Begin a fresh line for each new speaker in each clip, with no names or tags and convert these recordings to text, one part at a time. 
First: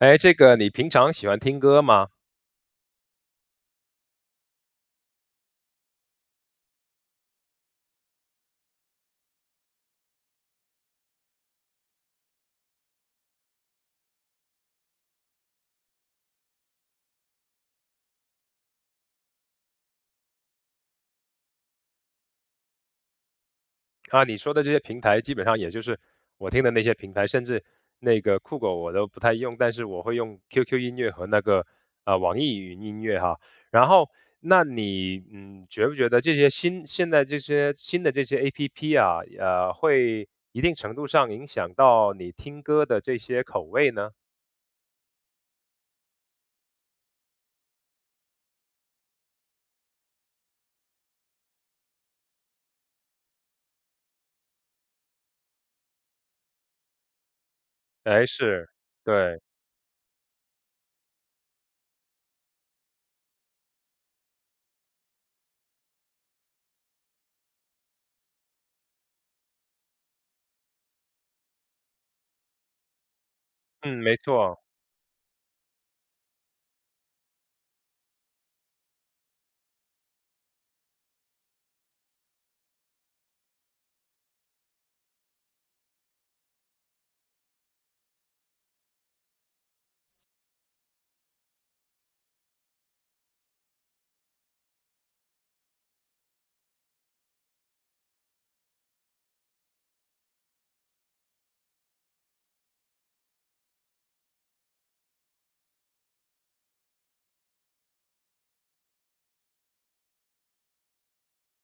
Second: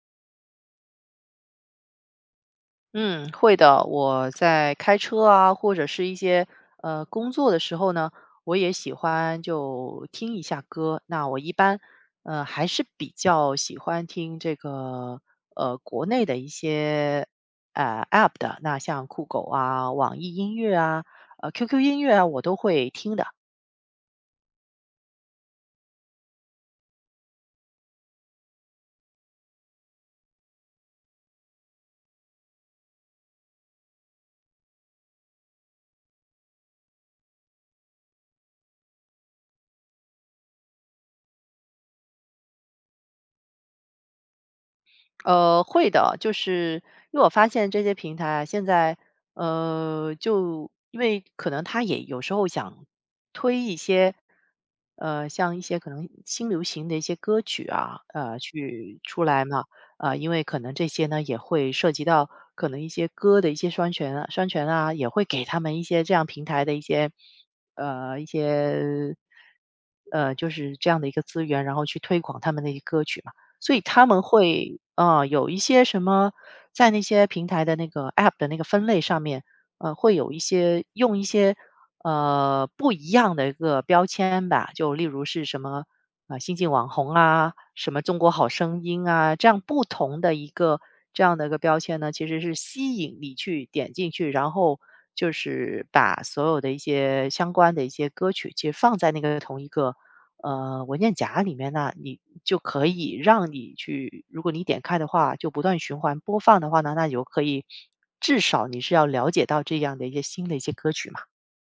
哎，这个你平常喜欢听歌吗？
嗯，会的。我在开车啊，或者是一些工作的时候呢，我也喜欢就听一下歌。那我一般还是比较喜欢听这个国内的一些App 的，那像酷狗啊、网易音乐啊、QQ 音乐啊，我都会听的。
啊，你说的这些平台基本上也就是我听的那些平台，甚至那个酷狗我都不太用，但是我会用 QQ 音乐和那个网易云音乐哈。然后，那你觉不觉得这些现在这些新的这些 APP 啊，会一定程度上影响到你听歌的这些口味呢？
会的，就是因为我发现这些平台啊，现在就因为可能他也有时候想推一些像一些可能新流行的一些歌曲啊，
哎，是，
去出
对，
来嘛。因为可能这些呢也会涉及到可能一些歌的一些授权啊、授权啊，也会给他们一些这样平台的一些呃一些就是这样的一个资源，然后去推广他们的一个歌曲嘛。所以
嗯，
他
没
们
错。
会有一些什么，在那些平台的那个 App 的那个分类上面，会有一些用一些不一样的一个标签吧，就例如是什么啊、新晋网红啊，什么中国好声音啊，这样不同的一个这样的一个标签呢，其实是吸引你去点进去，然后就是把所有的一些相关的一些歌曲，其实放在那个同一个。文件夹里面呢，你就可以让你去如果你点开的话，就不断循环播放的话呢，那就可以至少你是要了解到这样的一些新的一些歌曲嘛。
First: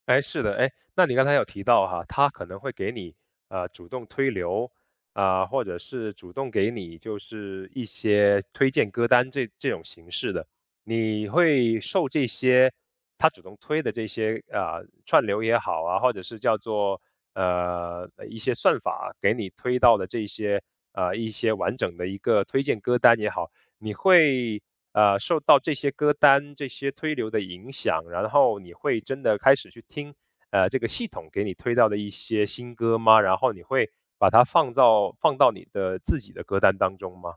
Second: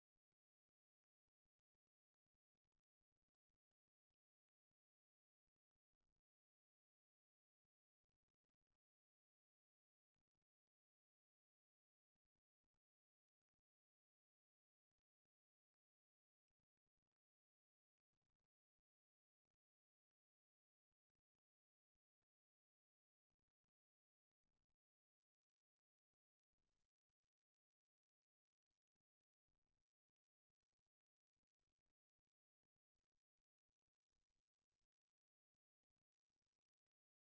哎，是的，哎，那你刚才有提到哈，他可能会给你啊主动推流啊、或者是主动给你就是一些推荐歌单这种形式的，你会受这些他主动推的这些啊、串流也好啊，或者是叫做一些算法给你推到的这些一些完整的一个推荐歌单也好，你会受到这些歌单、这些推流的影响，然后你会真的开始去听这个系统给你推到的一些新歌吗？然后你会把它放到你的自己的歌单当中吗？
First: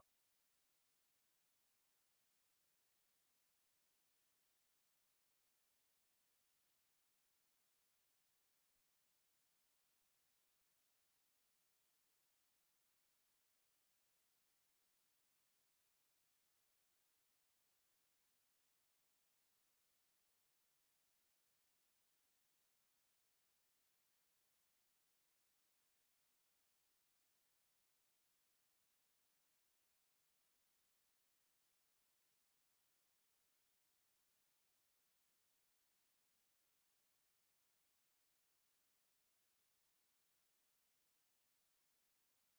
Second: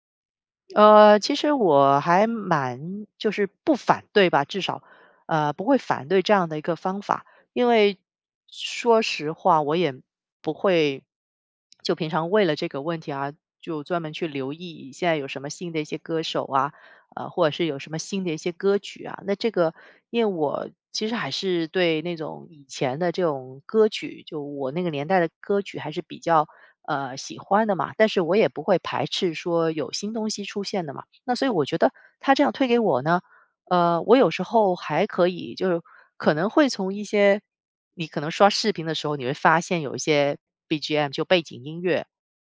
其实我还蛮就是不反对吧，至少，不会反对这样的一个方法。因为说实话，我也不会就平常为了这个问题啊，就专门去留意现在有什么新的一些歌手啊，或者是有什么新的一些歌曲啊。那这个，因为我其实还是对那种以前的这种歌曲，就我那个年代的歌曲还是比较喜欢的嘛，但是我也不会排斥说有新东西出现的嘛。那所以我觉得他这样推给我呢。我有时候还可以，就是可能会从一些你可能刷视频的时候，你会发现有一些 BGM 就背景音乐，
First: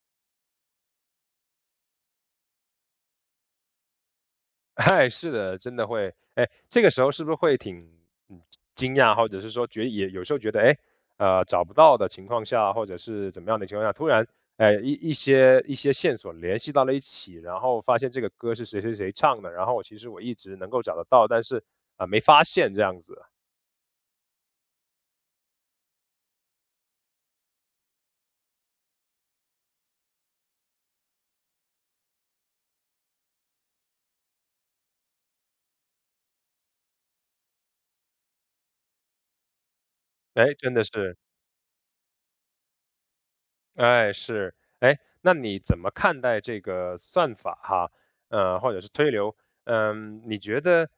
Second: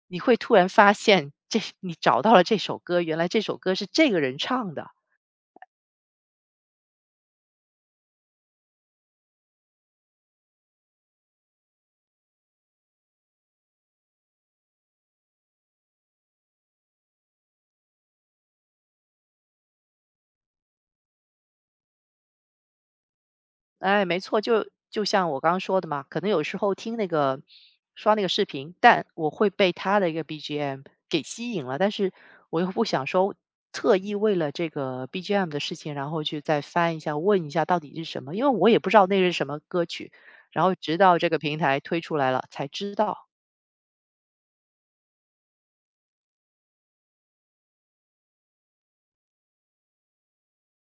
你会突然发现这你找到了这首歌，原来这首歌是这个人唱 的。
哎，是的，真的会。哎，这个时候是不是会挺嗯惊讶，或者是说觉也有时候觉得，哎，找不到的情况下，或者是怎么样的情况下，突然，哎，一些线索联系到了一起，然后发现这个歌是谁谁谁唱的，然后其实我一直能够找得到，但是啊，没发现这样子。
哎，没错，就像我刚刚说的嘛，可能有时候听那个刷那个视频，但我会被他的一个 BGM 给吸引了，但是我又不想说特意为了这个 BGM 的事情，然后去再翻一下问一下到底是什么，因为我也不知道那是什么歌曲，
哎，
然
真
后
的
直
是。
到这个平台推出来了才知道。
哎，是，哎，那你怎么看待这个算法哈？或者是推流？嗯，你觉得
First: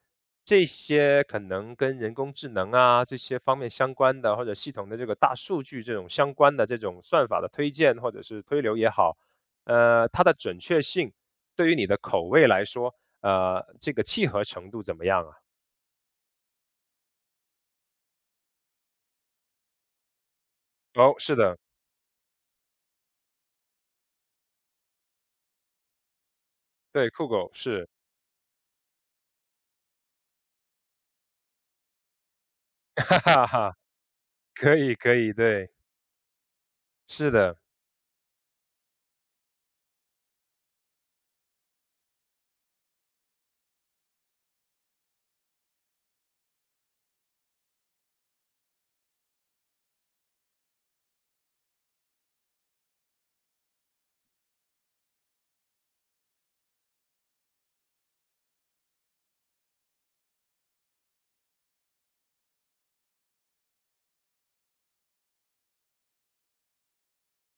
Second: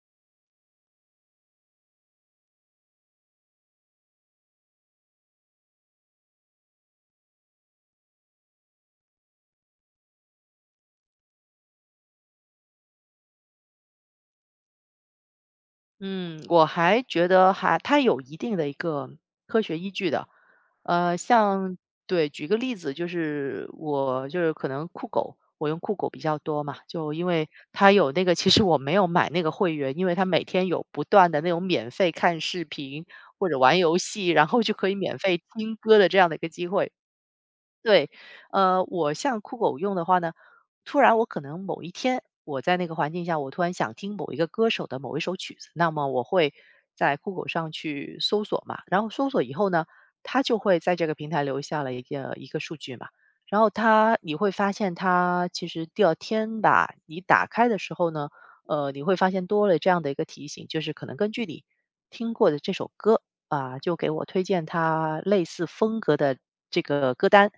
这些可能跟人工智能啊这些方面相关的，或者系统的这个大数据这种相关的这种算法的推荐或者是推流也好，它的准确性对于你的口味来说，这个契合程度怎么样啊？
嗯，我还觉得还它有一定的一个科学依据的，
哦，是的，
像对，举个例子，就是我就是可能酷狗，我用酷狗比较多嘛，
对，
就因
酷
为
狗是，
它有那个，其实我没有买那个会员，因为它每天有不断的那种免费看视 频
哈哈
或者
哈，
玩游戏，然后就
可
可以
以可
免
以，
费
对，
听歌的这样的一个机会。
是的，
对，我像酷狗用的话呢，突然我可能某一天我在那个环境下，我突然想听某一个歌手的某一首曲子，那么我会在酷狗上去搜索嘛，然后搜索以后呢，它就会在这个平台留下了一个数据嘛，然后它你会发现它其实第二天吧，你打开的时候呢，你会发现多了这样的一个提醒，就是可能根据你听过的这首歌啊，就给我推荐它类似风格的这个歌单。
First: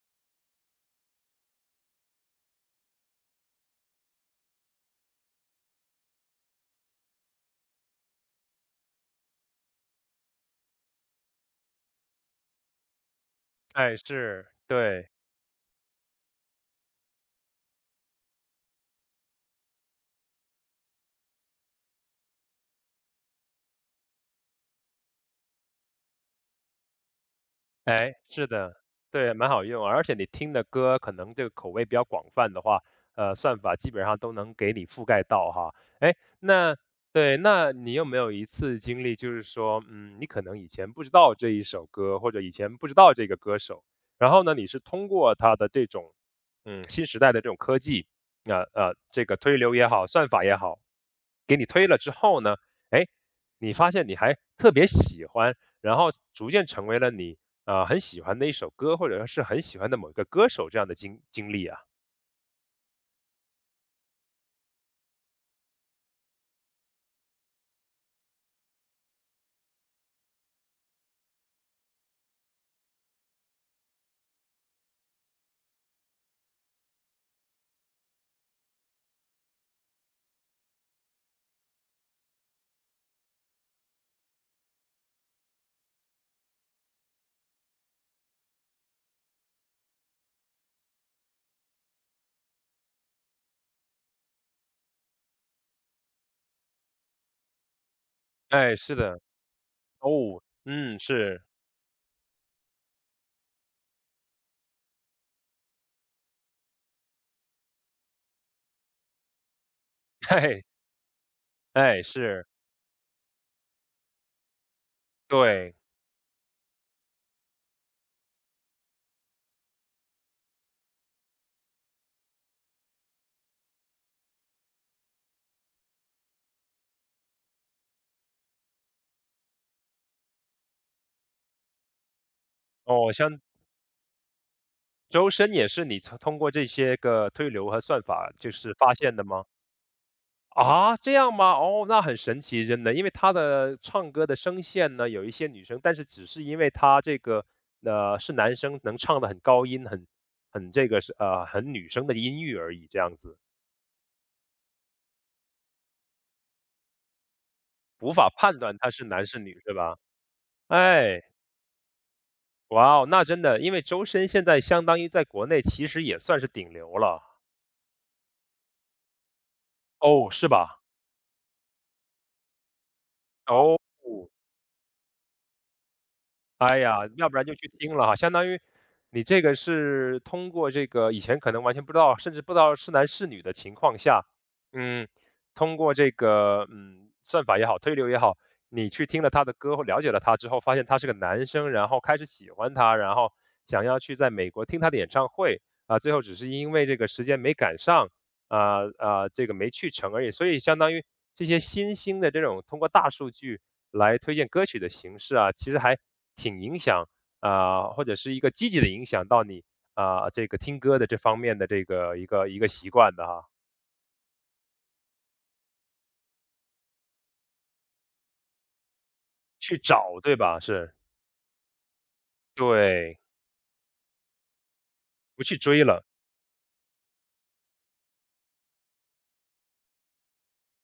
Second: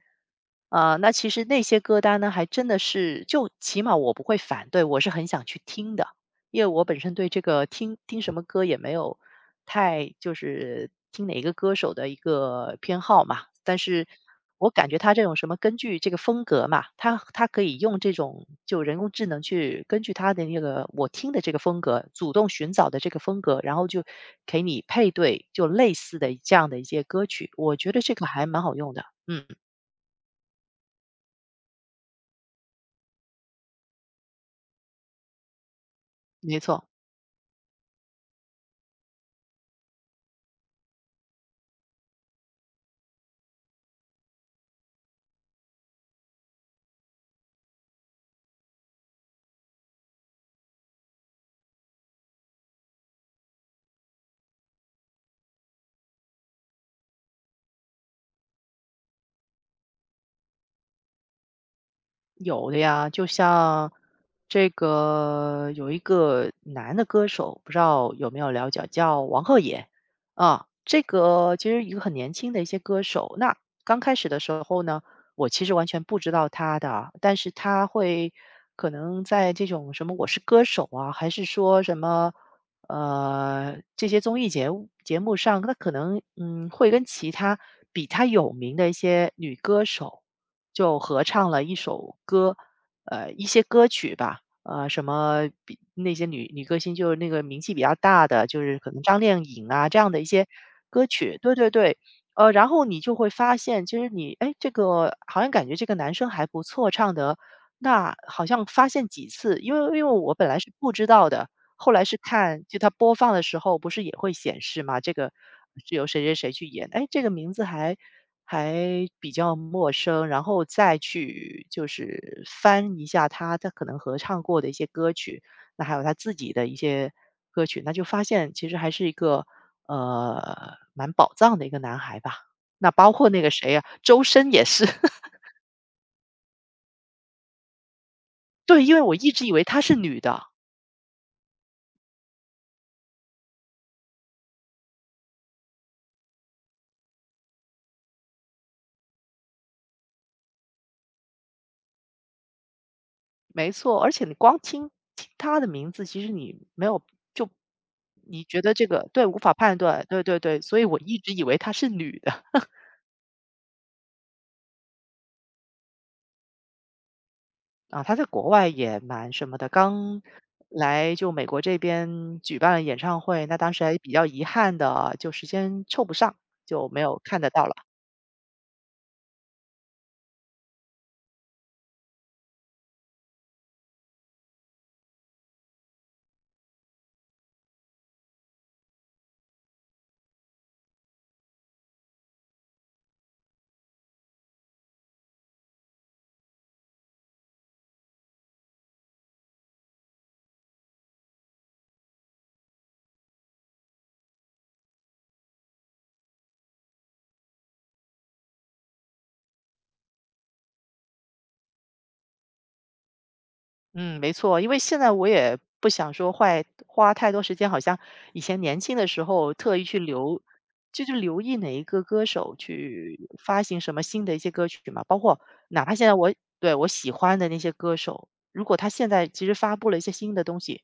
啊、那其实那些歌单呢，还真的是，就起码我不会反对，我是很想去听的，因为我本身对这个听听什么歌也没有太就是听哪一个歌手的一个偏好嘛。但
哎，
是
是，
我感觉
对。
他这种什么根据这个风格嘛，他可以用这种就人工智能去根据他的那个我听的这个风格，主动寻找的这个风格，然后就给你配对就类似的这样的一些歌曲，我觉得这
哎，
个还
是
蛮好
的，
用的。
对，
嗯，
蛮好用，而且你听的歌可能这个口味比较广泛的话，算法基本上都能给你覆盖到哈。哎，
没
那
错，
对，那你有没有一次经历，就是说，嗯，你可能以前不知道这一首歌，或者以前不知道这个歌手，然后呢，你是通过他的这种，嗯，新时代的这种科技，这个推流也好，算法也好，给你推了之后呢，哎，你发现你还特别喜欢。然后逐渐成为了你很喜欢的一首歌，或者是很喜欢的某一个歌手这样的经历啊。
有的呀。就像这个有一个男的歌手，不知道有没有了解，叫王鹤野啊。这个其实一个很年轻的一些歌手。那刚开始的时候呢，我其实完全不知道他的啊，但是他会可能在这种什么《我是歌手》啊，还是说什么这些综艺节目上，他可能嗯会跟其他比他有名的一些女歌手。就合唱了一首歌，一些歌曲吧，什么比那些女歌星，就是那个名气比较大的，就
哎，
是可
是
能
的，
张靓颖啊这样的一
哦，
些
嗯，
歌曲，
是，
对对对。然后你就会发现，其实你哎，这个好像感觉这个男生还不错，唱的，那好像发现几次，因为 我本来
哎，
是不知道的，后
哎，
来是
是，
看就它播放的时候不是也会显示嘛，这个
对，
是由谁谁谁去演，哎，这个名字还还比较陌生，然后再去就是翻一下他可能合唱过的一些歌曲，那还有他自己的一些歌曲，那就发现其实还是一个，蛮宝藏的一个男孩吧。那包
哦，
括那
像
个谁呀，周深也是。
周 深也是你从通过这些个推流和算法就是
对，
发
因为我
现的
一
吗？
直以为他是女的。
啊，这样吗？哦，那很神奇，真的，因为他的唱歌的声线呢，有一些女生，但是只是因为他这个是男生能唱的很高音，很这个是很女生的音域而已，这样子
没错，而且你光听听他的名字，其实你没有就
无法
你
判
觉得
断
这
他是
个对，
男
无
是
法
女，是
判
吧？
断，对对对，所以我一
哎，
直以为她是女的
哇哦，那真的，因为周深现在相当于在国内其实也算是顶流了，
啊。她在国外也蛮什么的，刚
哦，是吧？
来就美国这边举办了演唱会，那当
哦。
时还比较遗憾的啊，就时间凑不上，
哎
就
呀，
没有
要不
看
然
得
就
到
去
了。
听了哈，相当于你这个是通过这个以前可能完全不知道，甚至不知道是男是女的情况下，嗯，通过这个算法也好，推流也好，你去听了他的歌，了解了他之后，发现他是个男生，然后开始喜欢他，然后想要去在美国听他的演唱会啊，最后只是因为这个时间没赶上啊，这个没去成而已。所以相当于这些新兴的这种通过大数据。来推荐歌曲的形式啊，其实还挺影响啊、或者是一个积极的影响到你啊、这个听歌的这方面的这个一个习惯的哈，
嗯，没错，因为现在我也不想说坏花太多时间，好像以前年轻的时候特
去
意去
找对
留，
吧？是，
就是留意哪一个歌手
对，
去发行什么新的一些歌曲嘛，包括
不去
哪
追
怕
了，
现在我对我喜欢的那些歌手，如果他现在其实发布了一些新的东西，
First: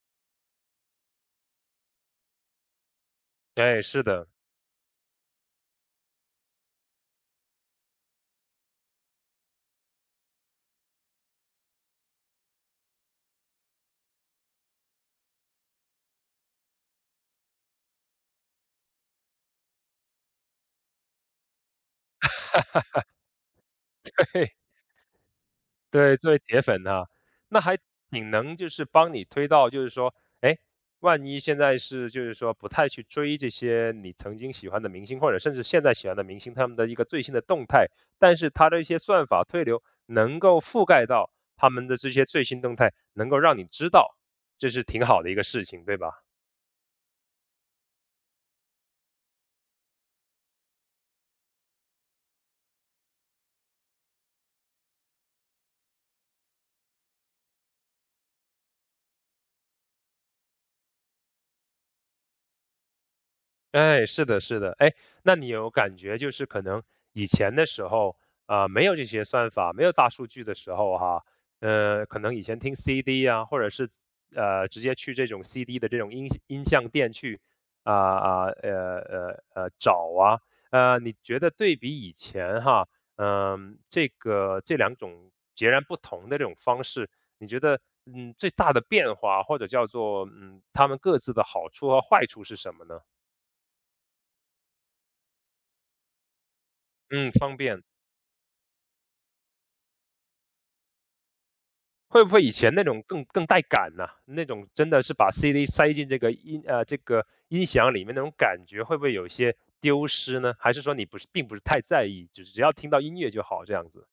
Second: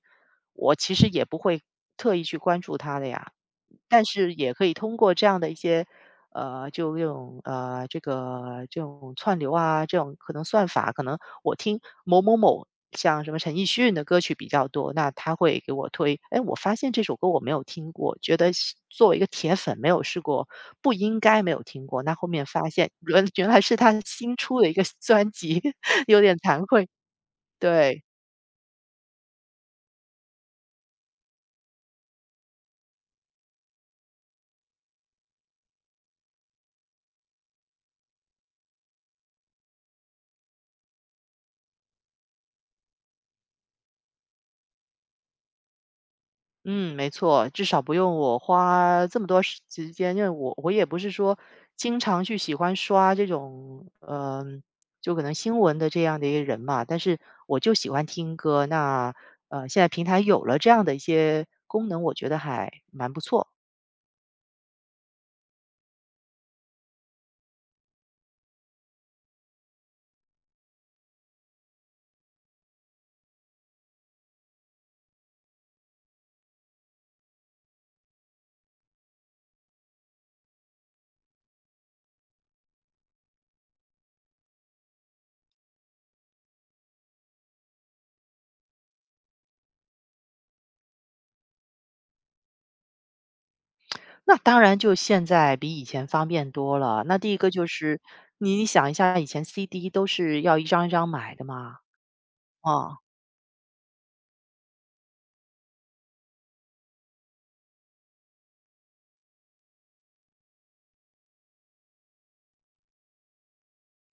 我其实也不会特意去关注他的呀。
哎，是
但
的，
是也可以通过这样的一些，就用这个这种串流啊，这种可能算法，可能我听某某某，像什么陈奕迅的歌曲比较多，那他会给我推，哎，我发现这首歌我没有听过，觉得是作为一个铁粉没有试过，不应该没有听过。那后面发现原来是他新出的 一个 专辑，
对，
有
作
点
为铁
惭
粉
愧，
哈，那还
对。
挺能就是帮你推到，就是说，哎，万一现在是就是说不太去追这些你曾经喜欢的明星，或者甚至现在喜欢的明星他们的一个最新的动态，但是他的一些算法推流能够覆盖到他们的这些最新动态，能够让你知道，这是挺好的一个事情，对吧？
嗯，没错，至少不用我花这么多时间，因为我也不是说经常去喜欢刷这种，嗯、就可能新闻的这样的一个人嘛。但是我就喜欢听歌，那现在平台有了这样的一些功能，我觉得还蛮不错。
哎，是的，是的，哎，那你有感觉就是可能以前的时候，啊、没有这些算法，没有大数据的时候哈，可能以前听 CD 啊，或者是直接去这种 CD 的这种音像店去啊啊呃找啊，你觉得对比以前哈，嗯、这个这两种截然不同的这种方式，你觉得最大的变化或者叫做他们各自的好处和坏处是什么呢？
那当然，就现在比以前方便多了。那
嗯，
第一个
方
就
便。
是你想一下，以前 CD 都是要一张一张买的嘛。
会不会以前那
啊、
种更带感呢？那种真的是把 CD 塞进这个这个音响里面那种感觉，会不会有一些丢失呢？还是说你不是并不是太在意，只是只要听到音乐就好这样子？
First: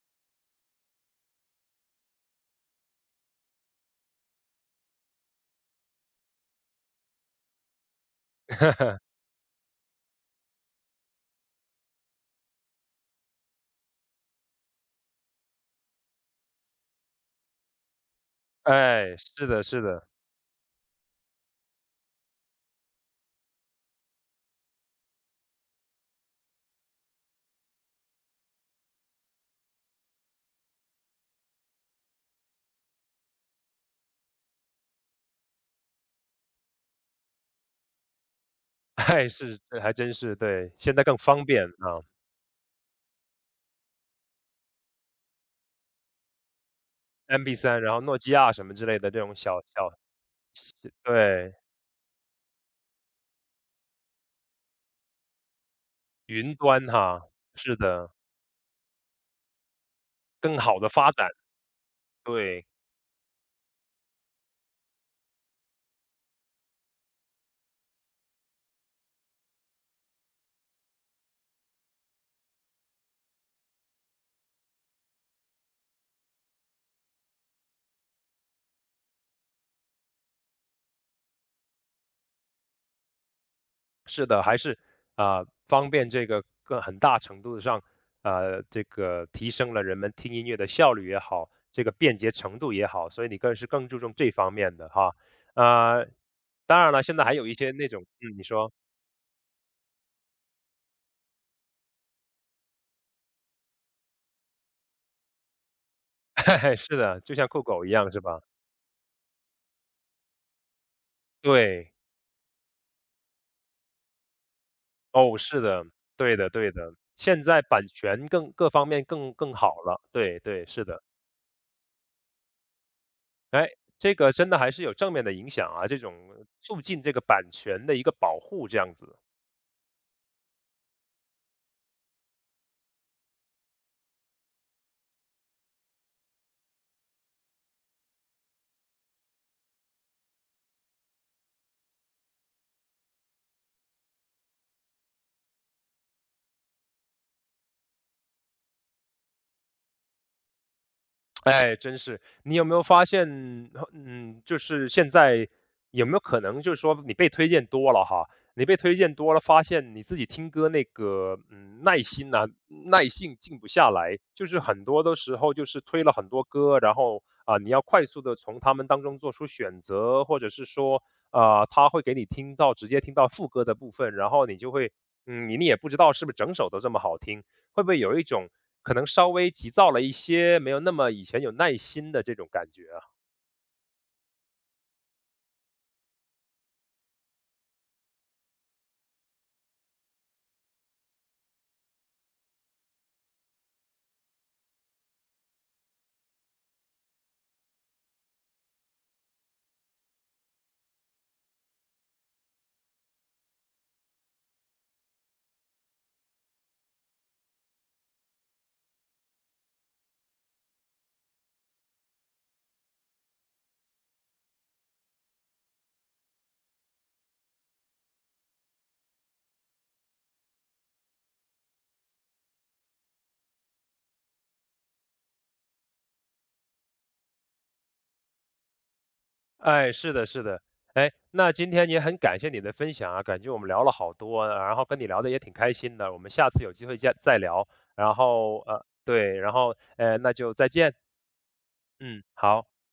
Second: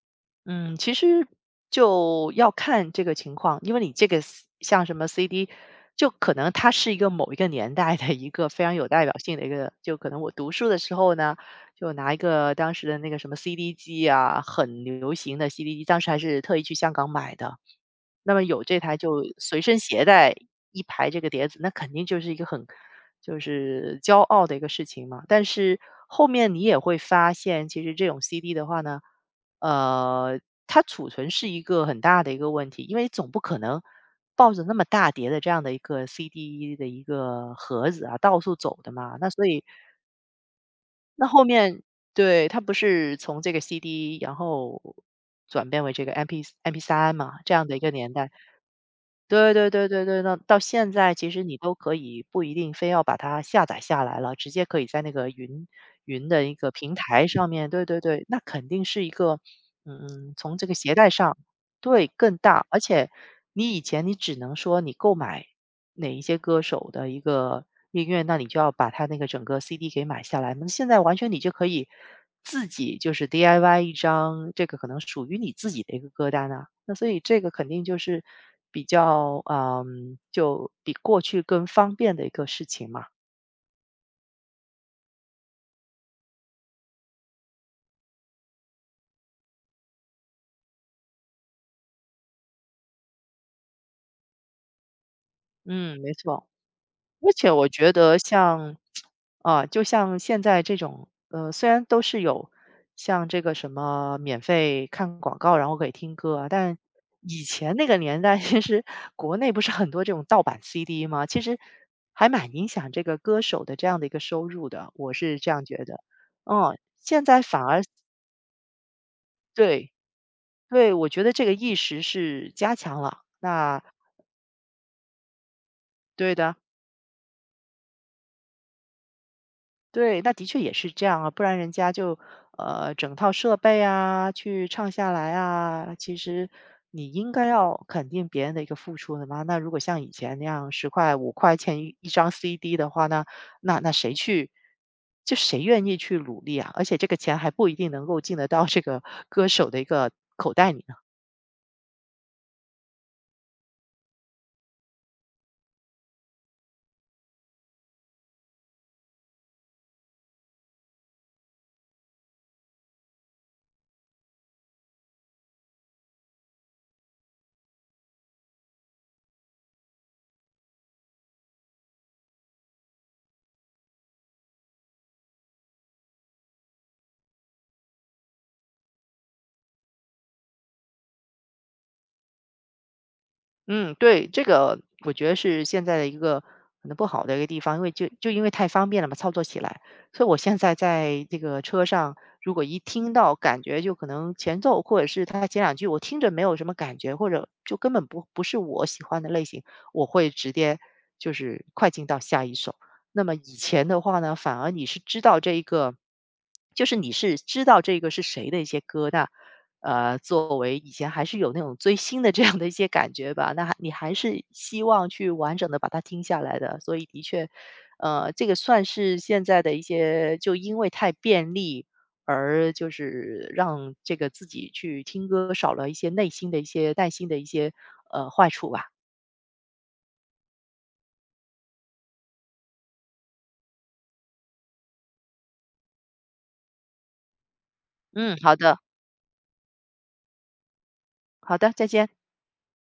嗯，其实就要看这个情况，因为你这个 像什么 CD，就可能它是一个某一个年代的一个非常有代 表性的一个，就可能我读书的时候呢，就拿一个当时的那个什么 CD 机啊，很流行的 CD 机，当时还是特意去香港买的，那么有这台
哎，
就
是
随
的，
身
是
携
的，
带一排这个碟子，那肯定就是一个很就是骄傲的一个事情嘛。但是后面你也会发现，其实这种 CD 的话呢，呃，它储存是一个很大的一个问题，因为总不可能抱着那么大叠的这样的一个 CD 的一个盒子啊，到处走的嘛。
哎，
那所
是，
以
这还真是，对，现在更
那后
方便
面
啊
对，它不是从这个 CD，然后转变为这个 MP3 嘛，
m
这
p
样的一
三，
个
然后
年
诺
代。
基亚什么之类的这种
对
小
对对
小，
对对，那到现在其实
对，
你都可以不一定非要把它下载下来了，直接可以在那个云的一
云
个
端
平台
哈，
上面，
是
对对
的，
对，那肯定是一个，从
更
这个
好的
携带
发展，
上，对，更
对。
大，而且你以前你只能说你购买哪一些歌手的一个音乐，那你就要把它那个整个 CD 给买下来，那现在完全你就可以自己就是 DIY 一张，这个可能属于你自己的一个歌单啊。那所以这个肯定就是比较，就比过去更方便的一个事情嘛。
是的，还是啊、方便这个更很大程度上，这个提升了人们听音乐的效率也好，这个便捷程度也好，所以你更是更注重这方面的哈。
嗯，
呃，
没错。
当然了，现在
而
还有
且
一
我
些那
觉
种，
得
嗯，你说，
像，就像现在这种，虽然都是有像这个什么免费看广告，然后可以听歌 啊，
嘿嘿
但
是的，就
以
像酷
前
狗
那
一
个
样是
年代，
吧？
其实国内不是很多这种盗版 CD 吗？其实
对，
还蛮影响这个歌手的这样的一个收入的，我
哦，
是这
是
样觉
的，
得。
对的，对
嗯，
的。
现
现
在
在
反而
版权更各方面更好
对。
了，对对，是
对，
的，
我觉得这个意识是加强了。
哎，
那
这个真的还是有正面的影响啊，这种
对的，
促进这个版权的一个保护，这样子。
对，那的确也是这样啊，不然人家就整套设备啊去唱下来啊，其实你应该要肯定别人的一个付出的嘛。那如果像以前那样十块五块钱一张 CD 的话呢，那谁去？就谁愿意去努力啊？而且这个钱还不一定能够进得到这个歌手的一个口袋里。
哎，真是。你有没有发现，就是现在有没有可能就是说你被推荐多了哈，你被推荐多了，发现你自己听歌那个，嗯，耐心呐、耐性静不下来，就是很多的时候就是推了很多歌，然后啊、你要快速的从他们当中做出选择，或者是说，啊，他会给你听到直接听到副歌的部分，然后你就会，嗯，你也不知道是不是整首都这么好听。会不会有一种可能稍微急躁了一些，没有那么以前有耐心的这种感觉啊？
嗯，对，这个我觉得是现在的一个可能不好的一个地方，因为就因为太方便了嘛，操作起来。所以我现在在这个车上，如果一听到感觉就可能前奏或者是他前两句我听着没有什么感觉，或者就根本不是我喜欢的类型，我会直接就是快进到下一首。那么以前的话呢，反而你是知道这一个，就是你是知道这个是谁的一些歌的，作为以前还是有那种追星的这样的一些感觉吧，那还你还是希望去完整的把它听下来的。所以的确，这个算是现在的一些就因为太便利，而就是让这个自己去听歌少了一些内心的一些耐心的一些，坏处吧。
哎，是的，是的。哎，那今天也很感谢你的分享啊，感觉我们聊了好多啊，然后跟你聊的也挺开心的，我们下次有机会再聊，然
嗯，好
后
的，
对，然后那就再见，
好的，再见。
嗯，好。